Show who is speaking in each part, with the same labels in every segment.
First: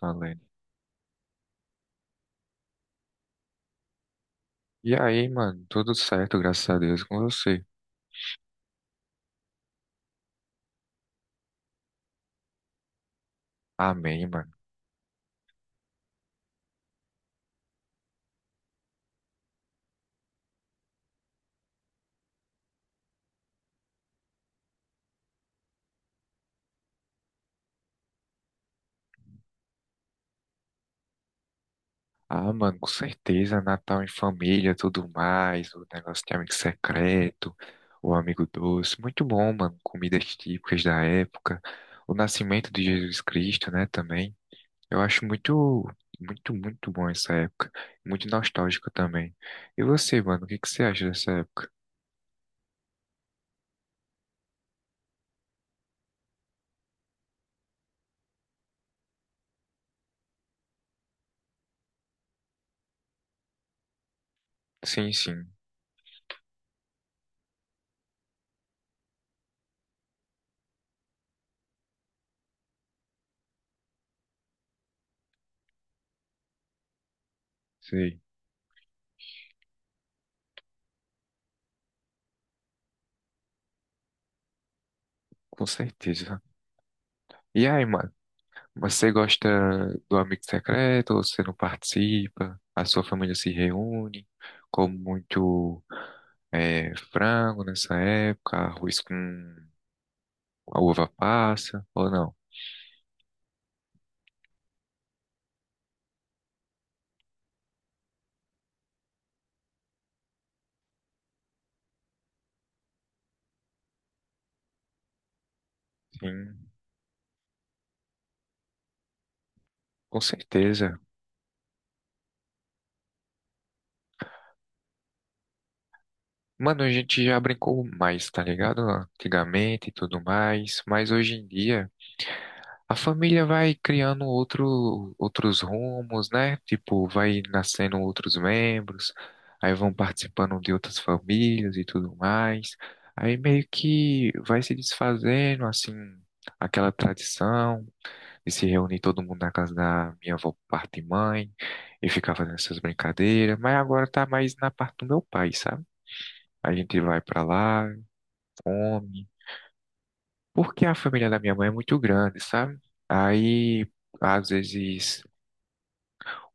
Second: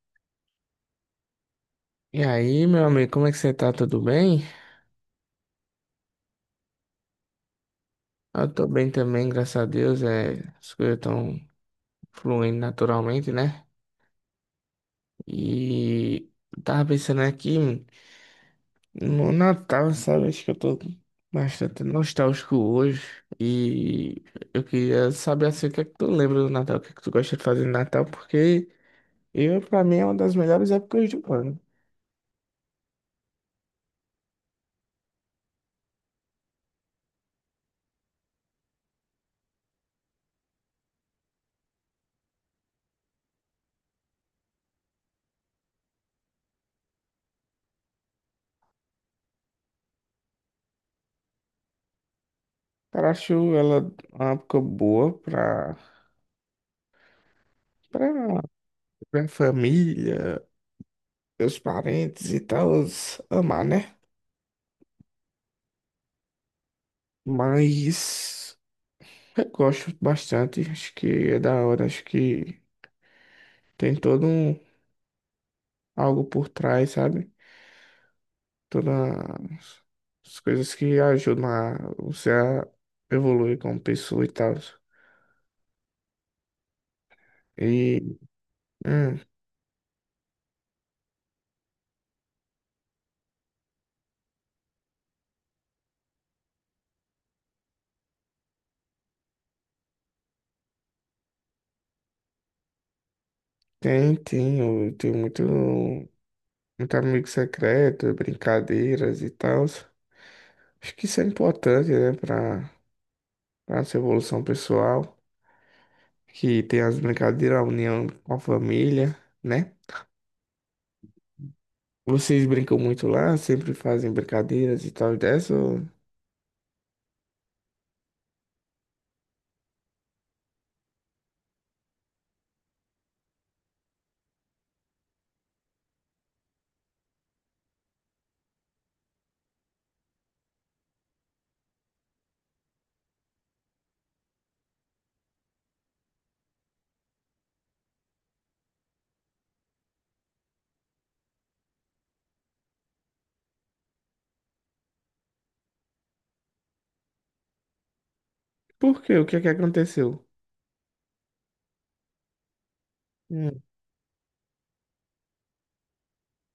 Speaker 1: Valendo.
Speaker 2: E aí, meu amigo, como é que você tá? Tudo bem?
Speaker 1: E aí, mano, tudo certo, graças a Deus, com você.
Speaker 2: Eu tô bem também, graças a Deus. As coisas estão fluindo naturalmente, né?
Speaker 1: Amém, mano.
Speaker 2: E eu tava pensando aqui no Natal, sabe? Acho que eu tô bastante nostálgico hoje. E eu queria saber assim, o que é que tu lembra do Natal, o que é que tu gosta de fazer no Natal, porque eu, pra mim, é uma das melhores épocas do ano.
Speaker 1: Ah, mano, com certeza, Natal em família, tudo mais, o negócio de amigo secreto, o amigo doce, muito bom, mano, comidas típicas da época, o nascimento de Jesus Cristo, né, também. Eu acho muito, muito, muito bom essa época, muito nostálgico também. E você, mano, o que que você acha dessa época?
Speaker 2: Cara, acho ela uma época boa pra, pra família. Meus parentes e tal amar, né?
Speaker 1: Sim, sim,
Speaker 2: Mas eu gosto bastante, acho que é da hora, acho que tem todo um algo por trás, sabe?
Speaker 1: sei,
Speaker 2: Todas as coisas que ajudam a você a evoluir como pessoa e tal.
Speaker 1: com certeza. E aí,
Speaker 2: E
Speaker 1: mano? Mas você
Speaker 2: hum,
Speaker 1: gosta do Amigo Secreto ou você não participa? A sua família se reúne, come muito frango nessa época, arroz com a uva passa, ou não?
Speaker 2: tem, eu tenho muito, muito amigo secreto, brincadeiras e tal. Acho que isso é importante, né, para nossa evolução pessoal.
Speaker 1: Sim,
Speaker 2: Que tem as brincadeiras, a união com a família, né?
Speaker 1: com certeza.
Speaker 2: Vocês brincam muito lá, sempre fazem brincadeiras e tal e dessa, ou...
Speaker 1: Mano, a gente já brincou mais, tá ligado? Antigamente e tudo mais, mas hoje em dia. A família vai criando outros rumos, né? Tipo, vai nascendo outros membros, aí vão participando de outras famílias e tudo mais. Aí meio que vai se desfazendo, assim, aquela tradição de se reunir todo mundo na casa da minha avó por parte de mãe e ficar fazendo essas brincadeiras. Mas agora tá mais na parte do meu pai, sabe? A gente vai pra lá,
Speaker 2: Por quê? O
Speaker 1: come.
Speaker 2: que é que aconteceu?
Speaker 1: Porque a família da minha mãe é muito grande, sabe?
Speaker 2: Hum.
Speaker 1: Aí, às vezes,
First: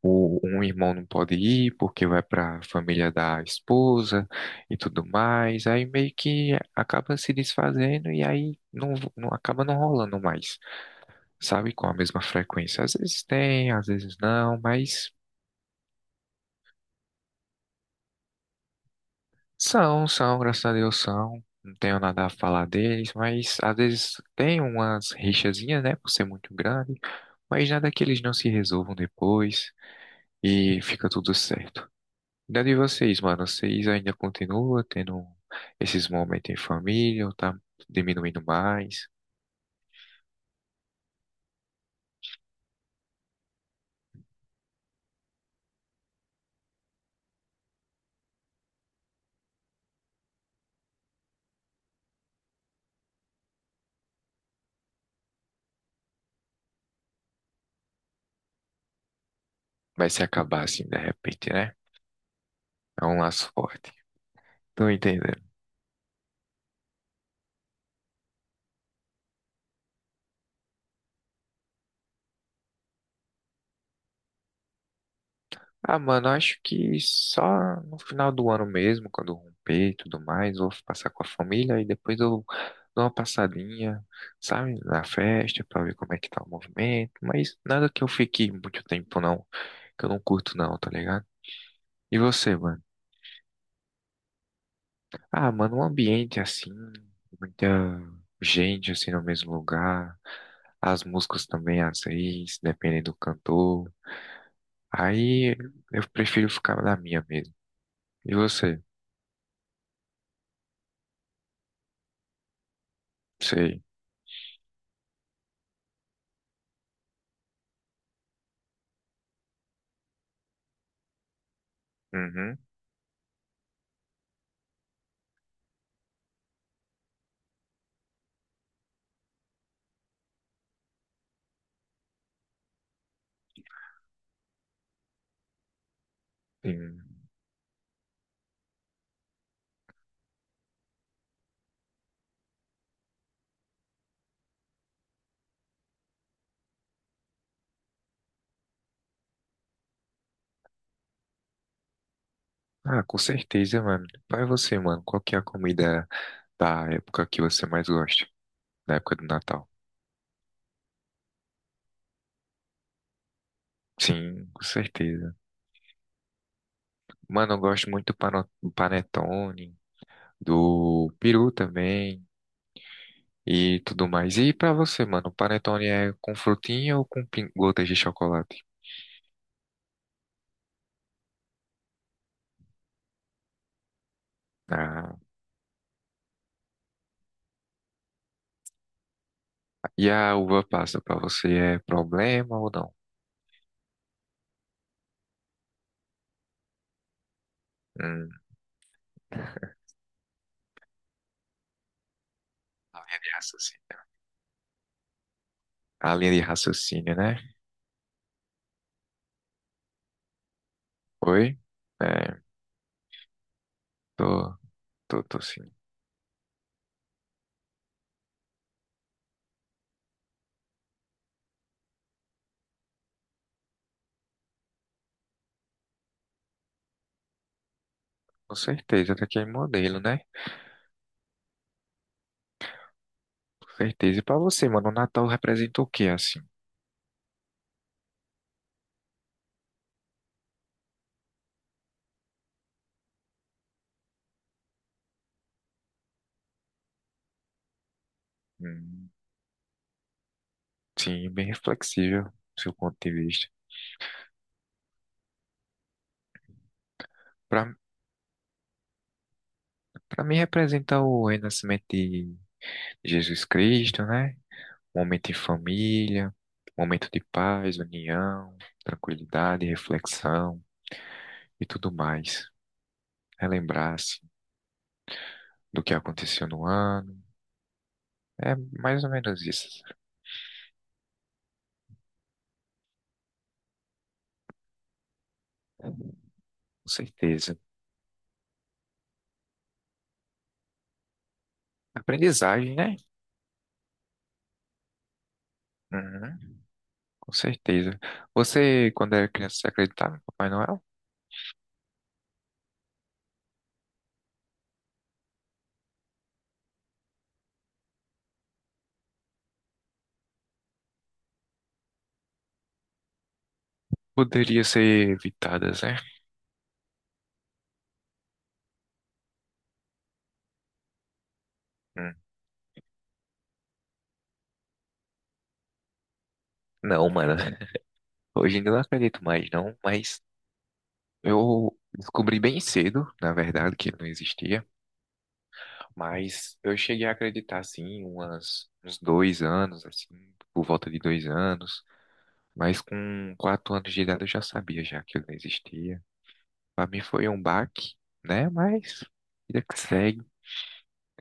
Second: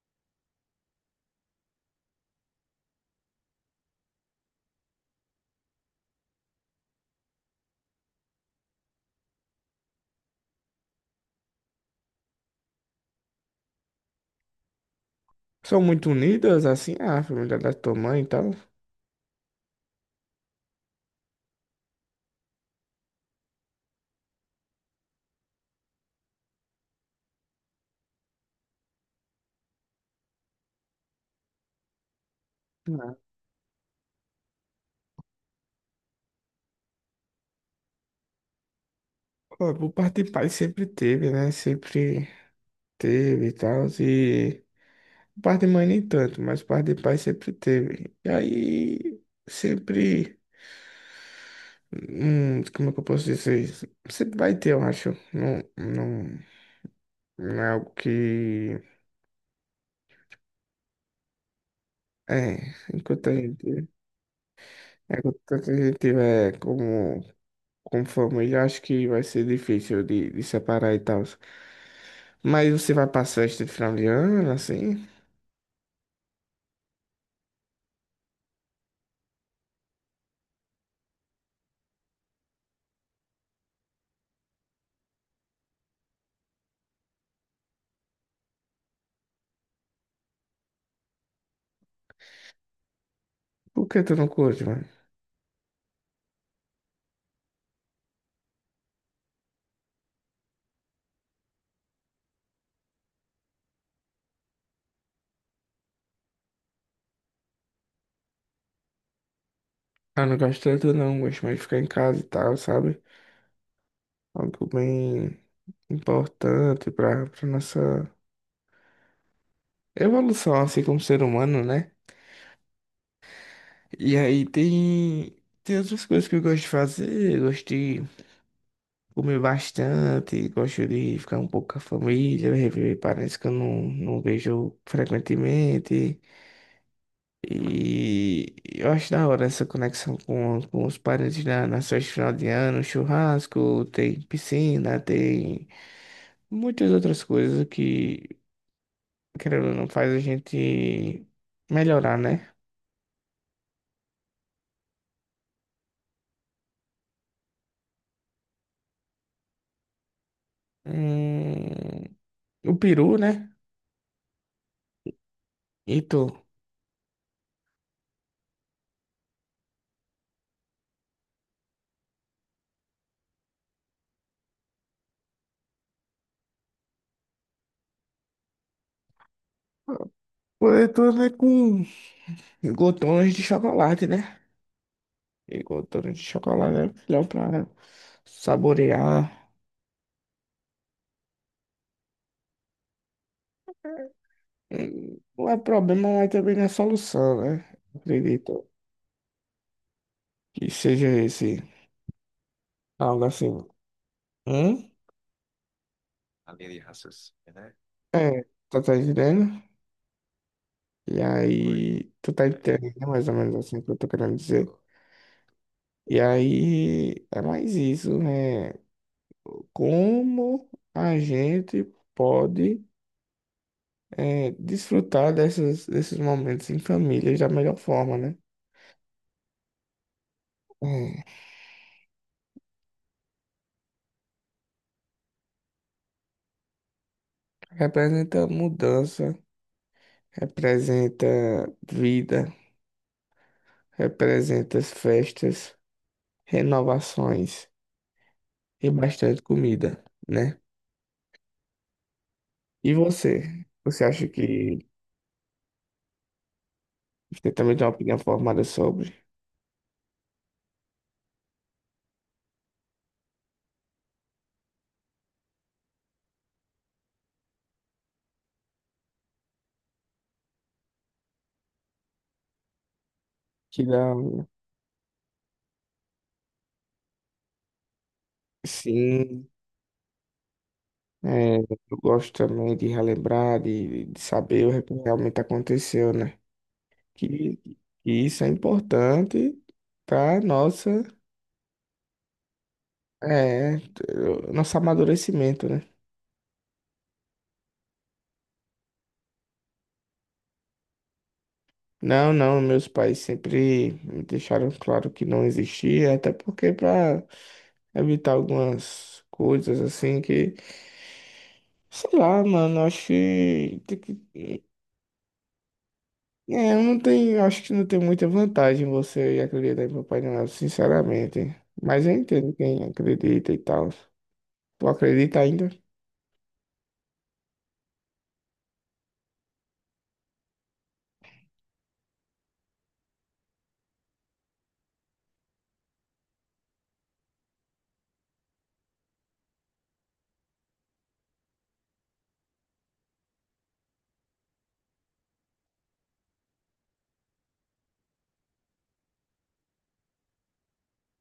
Speaker 1: um irmão não pode ir porque vai para a família da esposa e tudo mais. Aí meio que acaba se desfazendo e aí não, não acaba não rolando mais, sabe? Com a mesma frequência. Às vezes tem, às vezes não, mas
Speaker 2: São muito unidas, assim, a família da tua mãe e tal?
Speaker 1: são, são, graças a Deus são. Não tenho nada a falar deles, mas às vezes tem umas rixazinhas, né? Por ser muito grande, mas nada que eles não se resolvam depois. E fica tudo certo. E de
Speaker 2: Não.
Speaker 1: vocês, mano, vocês ainda continuam tendo esses momentos em família ou tá diminuindo mais?
Speaker 2: Pô, por parte de pai sempre teve, né? Sempre teve e tal, e... por parte de mãe nem tanto, mas por parte de pai sempre teve. E aí, sempre... como é que eu posso dizer isso? Sempre vai ter, eu acho. Não, não, não é algo que...
Speaker 1: Vai se acabar assim de repente, né?
Speaker 2: É,
Speaker 1: É um laço forte. Tô entendendo.
Speaker 2: enquanto a gente tiver como, como família, acho que vai ser difícil de separar e tal. Mas você vai pra festa de final de ano, assim?
Speaker 1: Ah, mano, acho que só no final do ano mesmo, quando romper e tudo mais, vou passar com a família e depois eu dou uma passadinha, sabe, na festa pra ver como é que tá o movimento, mas nada que eu fique muito tempo não, que eu não curto não, tá ligado? E você, mano?
Speaker 2: Por que tu não curte, mano?
Speaker 1: Ah, mano, um ambiente assim, muita gente assim no mesmo lugar, as músicas também às vezes, dependendo do cantor. Aí eu prefiro ficar na minha mesmo. E você?
Speaker 2: Ah, não gosto tanto não, gosto mais de ficar em casa e tal, sabe?
Speaker 1: Sei.
Speaker 2: Algo bem importante pra, pra nossa evolução, assim, como ser humano, né?
Speaker 1: Uhum.
Speaker 2: E aí tem, tem outras coisas que eu gosto de fazer, eu gosto de... Comi bastante, gosto de ficar um pouco com a família, rever parentes que eu não, não vejo frequentemente.
Speaker 1: Sim.
Speaker 2: E eu acho da hora essa conexão com os parentes na, nas festas de final de ano, churrasco, tem piscina, tem muitas outras coisas que, querendo ou não, faz a gente melhorar, né?
Speaker 1: Ah, com certeza, mano. Vai você, mano. Qual que é a comida da época que você mais gosta? Da época do Natal?
Speaker 2: Hum, o peru, né?
Speaker 1: Sim, com certeza.
Speaker 2: E tu?
Speaker 1: Mano, eu gosto muito do panetone, do peru também. E tudo mais. E pra você, mano, panetone é com frutinha ou com gotas de chocolate?
Speaker 2: Pô, eu tô, né, com glotões de chocolate, né?
Speaker 1: Ah,
Speaker 2: Igual torre de chocolate é melhor pra saborear.
Speaker 1: e a uva passa pra você é problema ou não?
Speaker 2: É. Não é problema, mas também não é solução, né?
Speaker 1: Hum,
Speaker 2: Acredito que seja esse.
Speaker 1: a linha
Speaker 2: Algo
Speaker 1: de
Speaker 2: assim.
Speaker 1: raciocínio.
Speaker 2: Hum?
Speaker 1: A linha de raciocínio, né?
Speaker 2: É, tu tá entendendo? E
Speaker 1: Oi?
Speaker 2: aí, tu
Speaker 1: É,
Speaker 2: tá entendendo mais ou menos assim o que eu tô querendo
Speaker 1: tô,
Speaker 2: dizer.
Speaker 1: tô, tô sim.
Speaker 2: E aí, é mais isso, né? Como a gente pode desfrutar dessas, desses momentos em família da melhor forma, né?
Speaker 1: Com certeza, tá aqui é modelo, né?
Speaker 2: É.
Speaker 1: Com certeza. E pra você, mano, o Natal representa o quê, assim?
Speaker 2: Representa mudança, representa vida, representa as festas, renovações e
Speaker 1: Hum,
Speaker 2: bastante comida, né?
Speaker 1: sim, bem reflexível, do seu
Speaker 2: E
Speaker 1: ponto de
Speaker 2: você?
Speaker 1: vista.
Speaker 2: Você acha que você
Speaker 1: Pra,
Speaker 2: também tem uma opinião formada sobre?
Speaker 1: pra mim representa o renascimento de Jesus Cristo, né? Momento em família, momento de paz, união, tranquilidade, reflexão e tudo mais.
Speaker 2: Que dá,
Speaker 1: Relembrar-se do que aconteceu no ano. É mais ou menos
Speaker 2: sim,
Speaker 1: isso,
Speaker 2: é, eu gosto também de relembrar, de saber o que realmente aconteceu, né?
Speaker 1: com certeza.
Speaker 2: Que, que isso é importante para nossa,
Speaker 1: Aprendizagem, né?
Speaker 2: é, nosso amadurecimento, né?
Speaker 1: Uhum, com certeza. Você, quando era criança, você acreditava em Papai Noel?
Speaker 2: Não, não, meus pais sempre me deixaram claro que não existia, até porque para evitar algumas coisas assim que, sei lá, mano, acho que, tem
Speaker 1: Poderia
Speaker 2: que...
Speaker 1: ser evitadas, né?
Speaker 2: eu não tenho, acho que não tem muita vantagem você acreditar em Papai Noel, sinceramente. Mas eu
Speaker 1: Hum,
Speaker 2: entendo quem acredita e tal. Tu acredita ainda?
Speaker 1: não, mano. Hoje ainda não acredito mais, não. Mas eu descobri bem cedo, na verdade, que ele não existia. Mas eu cheguei a acreditar, assim, umas, uns 2 anos, assim, por volta de 2 anos. Mas com 4 anos de idade eu já sabia já que ele não existia. Para mim foi um baque, né? Mas vida que segue.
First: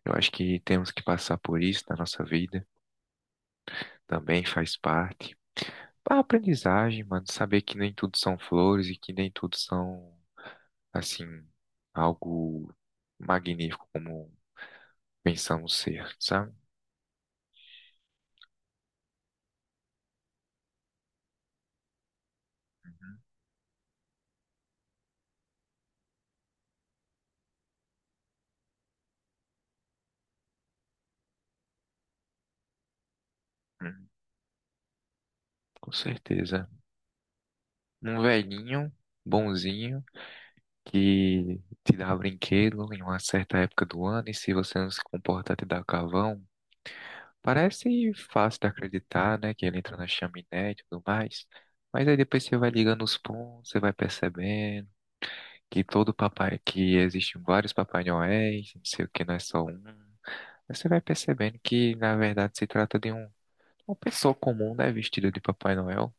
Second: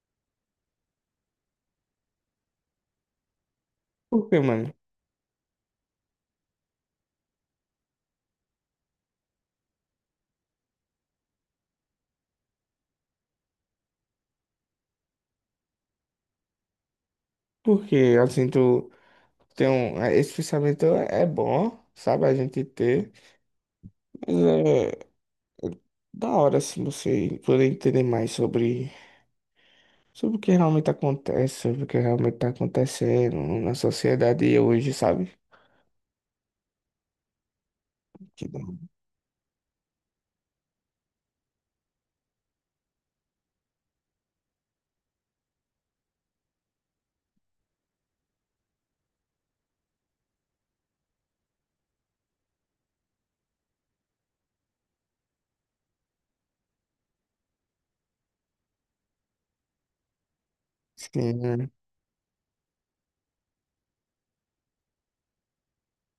Speaker 1: Eu acho que temos que passar por isso na nossa vida.
Speaker 2: Por quê,
Speaker 1: Também
Speaker 2: mano?
Speaker 1: faz parte. A aprendizagem, mano, saber que nem tudo são flores e que nem tudo são, assim, algo magnífico como pensamos ser, sabe?
Speaker 2: Porque assim, tu tem um, é, esse pensamento é bom, sabe, a gente ter. Da hora se você poder entender mais sobre, sobre o que realmente acontece, sobre o que realmente está acontecendo na
Speaker 1: Hum,
Speaker 2: sociedade hoje, sabe?
Speaker 1: com certeza. Um
Speaker 2: Que da...
Speaker 1: velhinho, bonzinho, que te dá brinquedo em uma certa época do ano, e se você não se comportar, te dá carvão. Parece fácil de acreditar, né? Que ele entra na chaminé e tudo mais. Mas aí depois você vai ligando os pontos, você vai percebendo que todo papai, que existem vários Papai Noéis, não sei o que, não é só um. Aí você vai percebendo
Speaker 2: Sim,
Speaker 1: que, na verdade, se trata de um, uma pessoa comum, né? Vestida de Papai Noel.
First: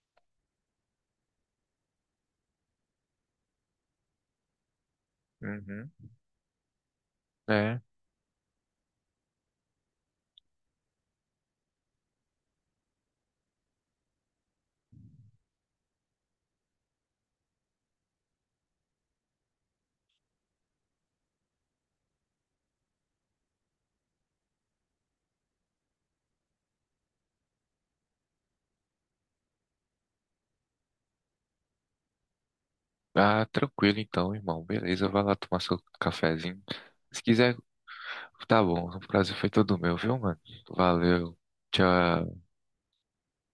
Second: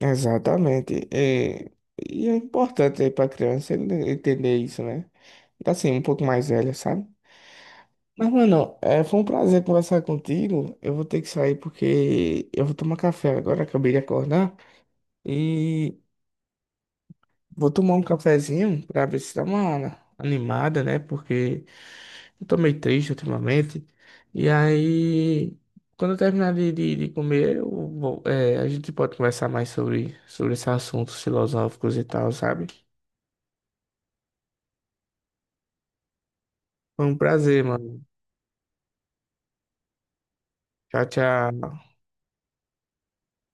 Speaker 2: exatamente. É, e é importante para a criança ele entender isso, né? Tá
Speaker 1: Uhum.
Speaker 2: assim, um pouco mais velha, sabe?
Speaker 1: É.
Speaker 2: Mas, mano, é, foi um prazer conversar contigo. Eu vou ter que sair porque eu vou tomar café agora, acabei de acordar. E vou tomar um cafezinho pra ver se dá uma animada, né? Porque... eu tô meio triste ultimamente. E aí, quando eu terminar de comer, eu vou... é, a gente pode conversar mais sobre, sobre esses assuntos filosóficos e tal, sabe?
Speaker 1: Ah, tranquilo então, irmão. Beleza, vai lá tomar seu cafezinho.
Speaker 2: Foi um
Speaker 1: Se quiser,
Speaker 2: prazer, mano.
Speaker 1: tá bom. O prazer foi todo meu, viu, mano?
Speaker 2: Tchau,
Speaker 1: Valeu.
Speaker 2: tchau.
Speaker 1: Tchau.